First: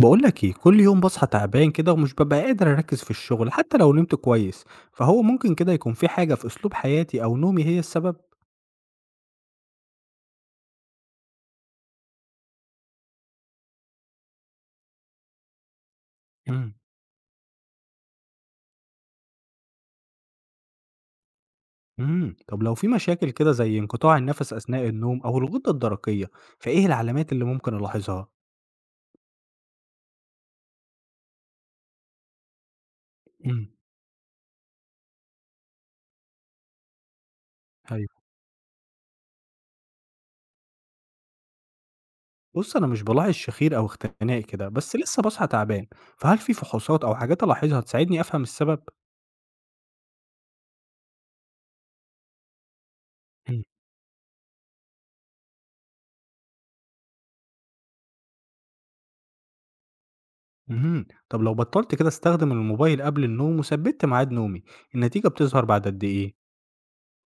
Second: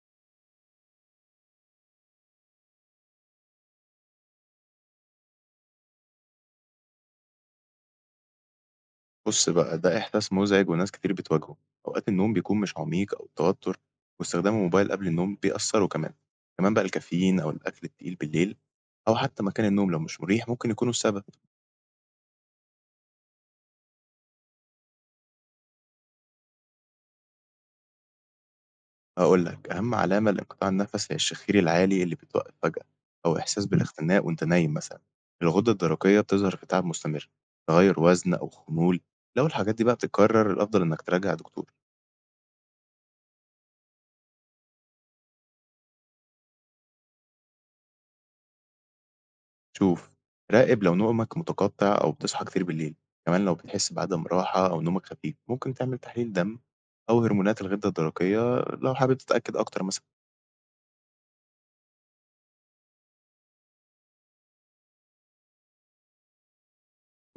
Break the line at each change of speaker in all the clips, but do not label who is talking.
باقول لك إيه، كل يوم باصحى تعبان كده ومش بابقى قادر أركّز في الشغل حتى لو نمت كويس، فهو ممكن كده يكون في حاجة في أسلوب حياتي أو نومي هي السبب؟
بُص بقى، ده إحساس مزعج وناس كتير بتواجهه. أوقات النوم بيكون مش عميق، أو التوتر واستخدام الموبايل قبل النوم بيأثّروا كمان.
إمم،
كمان بقى الكافيين أو الأكل التقيل بالليل أو حتى مكان النوم لو مش مريح ممكن يكونوا السبب.
إمم، طب لو في مشاكل كده زي انقطاع النَفَس أثناء النوم أو الغدة الدرقية، فإيه العلامات اللي ممكن ألاحظها؟
هاقول لك أهم علامة لانقطاع النَفَس هي الشخير العالي اللي بيتوقف فجأة، أو إحساس
إمم،
بالاختناق وأنت نايم مثلًا. الغدة الدرقية بتظهر في تعب مستمر، تغيُّر
أيوه،
وزن أو خمول. لو الحاجات دي بقى بتتكرر، الأفضل إنك تراجع دكتور.
بُص أنا مش بالاحظ شخير أو اختناق كده، بس لسه باصحى تعبان، فهل في فحوصات أو حاجات ألاحظها تساعدني أفهم السبب؟
شوف، راقب لو نومك متقطع أو بتصحى كتير بالليل. كمان لو
إمم،
بتحس بعدم راحة أو نومك خفيف، ممكن تعمل تحليل دم أو هرمونات الغدة الدرقية لو حابب تتأكد أكتر مثلا.
اهم، طب لو بطّلت كده أستخدم الموبايل قبل النوم وثبّت ميعاد نومي، النتيجة بتظهر بعد قد إيه؟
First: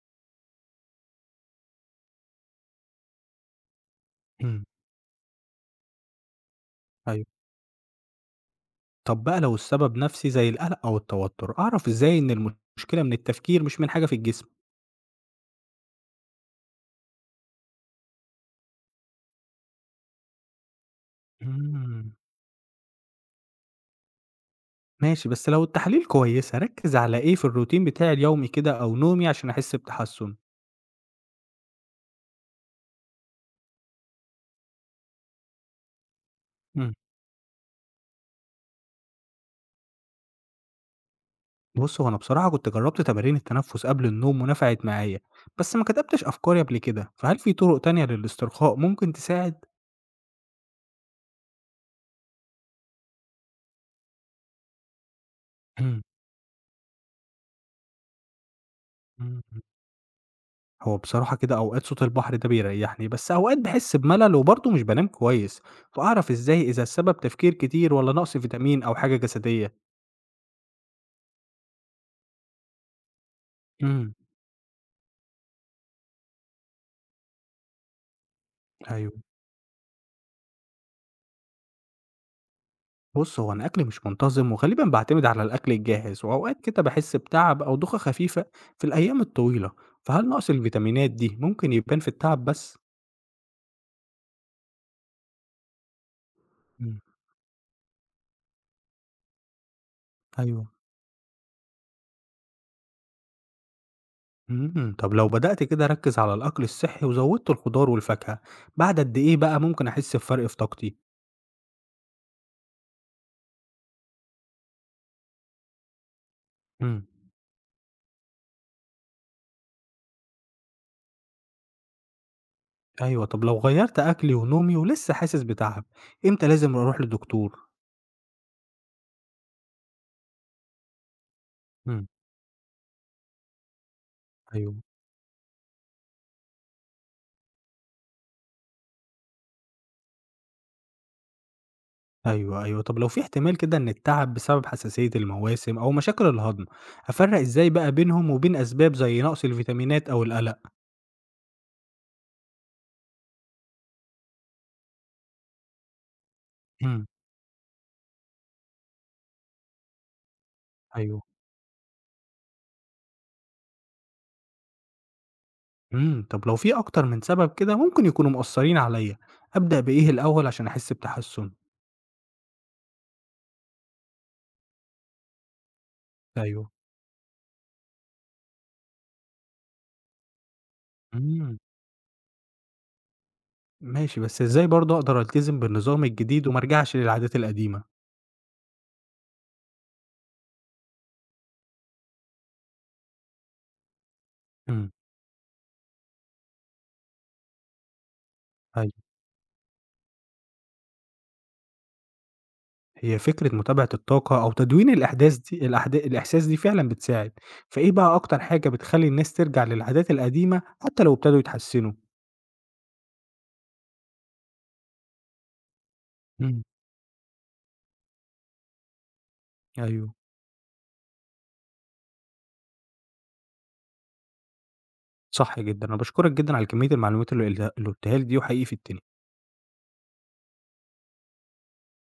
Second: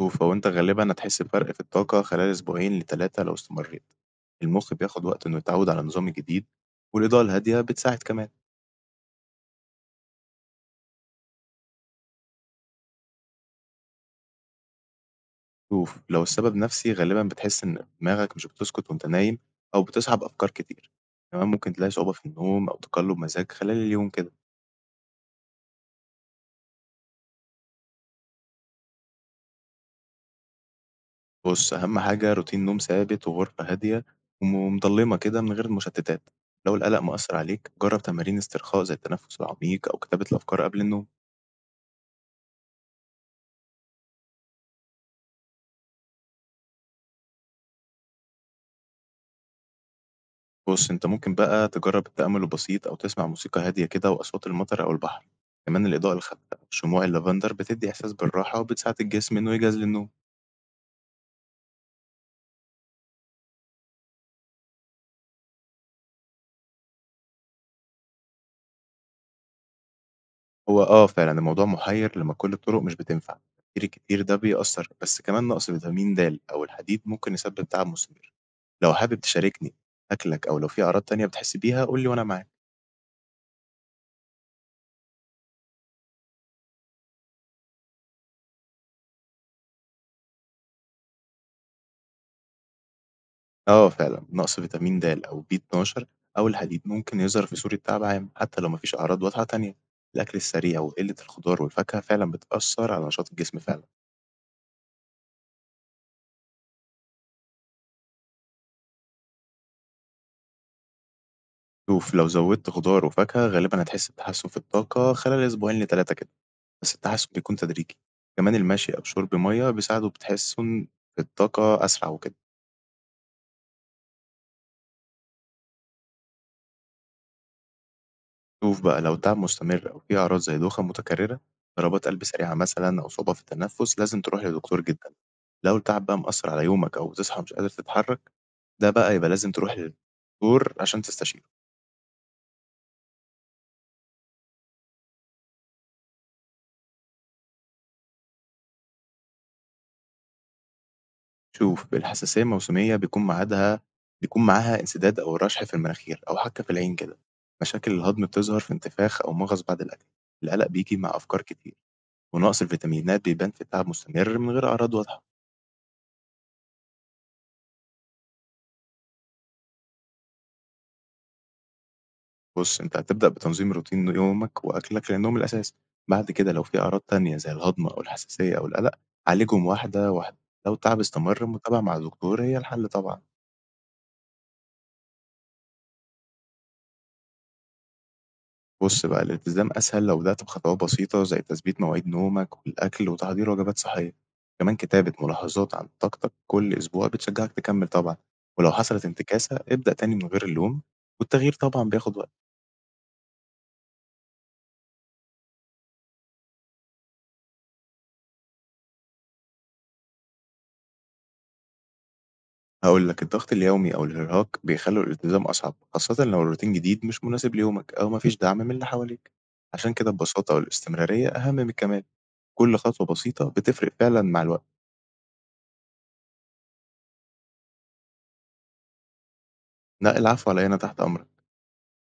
شوف، هو أنت غالبا هتحس بفرق في الطاقة خلال أسبوعين لتلاتة لو استمريت.
إمم.
المخ بياخد وقت إنه يتعود على النظام الجديد، والإضاءة
أيوه.
الهادية بتساعد كمان.
طب بقى لو السبب نفسي زي القلق أو التوتر، أعرف إزاي إن المشكلة من التفكير مش من حاجة في الجسم؟
شوف، لو السبب نفسي غالبا بتحس إن دماغك مش بتسكت وأنت نايم، أو بتصحى بأفكار كتير. كمان ممكن تلاقي
امم.
صعوبة في النوم أو تقلب مزاج خلال اليوم كده.
ماشي، بس لو التحاليل كويسة، أركّز على إيه في الروتين بتاعي اليومي كده أو نومي عشان أحس بتحسُّن؟
بُص، أهم حاجة روتين نوم ثابت وغرفة هادية ومضلِّمة كده من غير مشتتات. لو
امم.
القلق مأثّر عليك جرّب تمارين استرخاء زي التنفس العميق أو كتابة الأفكار قبل النوم.
بُص، هو أنا بصراحة كنت جرّبت تمارين التنفُّس قبل النوم ونفعت معايا، بس ما كتبتش أفكاري قبل كده، فهل في طُرق تانية للاسترخاء ممكن تساعد؟
بُص، أنت ممكن بقى تجرّب التأمل البسيط أو تسمع موسيقى هادية كده وأصوات المطر أو البحر. كمان
امم،
الإضاءة الخافتة وشموع اللافندر بتدّي إحساس بالراحة وبتساعد الجسم إنه
امم.
يجهز للنوم.
هو بصراحة كده أوقات صوت البحر ده بيريحني بس أوقات بحس بملل وبرضه مش بنام كويس، فأعرف إزاي إذا السبب تفكير كتير ولا نقص فيتامين أو حاجة جسدية.
هو آه فعلًا الموضوع محيّر لمّا كل الطرق مش بتنفع. التفكير
امم،
الكتير ده بيأثّر، بس كمان نقص فيتامين د أو الحديد ممكن يسبب تعب مستمر. لو حابب
أيوه.
تشاركني أكلك، أو لو في أعراض تانية بتحس بيها قُل لي وأنا معاك.
بص هو أنا أكلي مش منتظم وغالبا بعتمد على الأكل الجاهز وأوقات كده بحس بتعب أو دوخة خفيفة في الأيام الطويلة، فهل نقص الفيتامينات دي ممكن يبان في التعب بس؟
آه فعلًا، نقص فيتامين د أو B12 أو الحديد
امم،
ممكن يظهر في صورة تعب عام حتى لو ما فيش أعراض واضحة تانية. الأكل
أيوه.
السريع وقلة الخضار والفاكهة فعلًا بتأثّر على نشاط الجسم فعلًا.
امم، طب لو بدأت كده أركز على الأكل الصحي وزودت الخضار والفاكهة، بعد قد إيه بقى ممكن أحس بفرق في طاقتي؟
شوف، لو زوّدت خضار وفاكهة غالبًا هتحس بتحسّن في الطاقة خلال أسبوعين ل3 كده، بس
امم،
التحسّن بيكون تدريجي. كمان المشي أو شرب مَيّة بيساعدوا بتحسّن في الطاقة أسرع وكده.
أيوه، طب لو غيّرت أكلي ونومي ولسه حاسس بتعب، إمتى لازم أروح للدكتور؟
شوف بقى، لو تعب مستمر أو في أعراض زي دوخة متكررة،
إمم،
ضربات قلب سريعة مثلا، أو صعوبة في التنفس لازم تروح
أيوه.
لدكتور جدا. لو التعب بقى مأثر على يومك أو بتصحى مش قادر تتحرك، ده بقى يبقى لازم تروح للدكتور عشان تستشيره.
أيوه، أيوه، طب لو في احتمال كده إن التعب بسبب حساسية المواسم أو مشاكل الهضم، أفرّق إزاي بقى بينهم وبين أسباب زي نقص الفيتامينات أو القلق؟
شوف، الحساسية الموسمية بيكون معاها انسداد أو رشح في المناخير أو حكة في العين
إمم،
كده. مشاكل الهضم بتظهر في انتفاخ أو مغص بعد الأكل. القلق بيجي مع
أيوه.
أفكار كتير، ونقص الفيتامينات بيبان في تعب مستمر من غير أعراض واضحة.
إمم، طب لو في أكتر من سبب كده ممكن يكونوا مأثّرين عليّا، أبدأ بإيه الأول عشان أحس بتحسُّن؟
بُص، أنت هتبدأ بتنظيم روتين يومك وأكلك، لأن هم الأساس. بعد كده لو
أيوه،
في أعراض تانية زي الهضم أو الحساسية أو القلق، عالجهم واحدة، واحدة. لو التعب استمر،
إمم.
المتابعة مع دكتور هي الحل طبعًا.
ماشي، بس إزاي برضه أقدر ألتزم بالنظام الجديد وما أرجعش للعادات القديمة؟
بُص بقى، الالتزام أسهل لو بدأت بخطوات بسيطة زي تثبيت مواعيد نومك والأكل وتحضير وجبات صحية. كمان
إمم.
كتابة ملاحظات عن طاقتك كل أسبوع بتشجعك تكمل طبعًا. ولو حصلت انتكاسة، ابدأ تاني من غير اللوم، والتغيير طبعًا بياخد وقت.
هي فكرة متابعة الطاقة أو تدوين الأحداث دي الإحساس دي فعلًا بتساعد، فإيه بقى أكتر حاجة بتخلّي الناس ترجع للعادات القديمة حتى لو ابتدوا يتحسنوا؟
هاقول لك الضغط اليومي أو الإرهاق بيخلّوا الالتزام أصعب، خاصةً لو
إمم،
الروتين جديد مش مناسب ليومك أو ما فيش دعم من اللي حواليك. عشان كده
أيوه.
البساطة والاستمرارية أهم من الكمال. كل خطوة بسيطة بتفرق فعلًا مع الوقت.
صح جدًا، أنا باشكرك جدًا على كمية المعلومات اللي قلتها لي دي وحقيقي فدتني.
لأ، العفو على إيه، أنا تحت أمرك.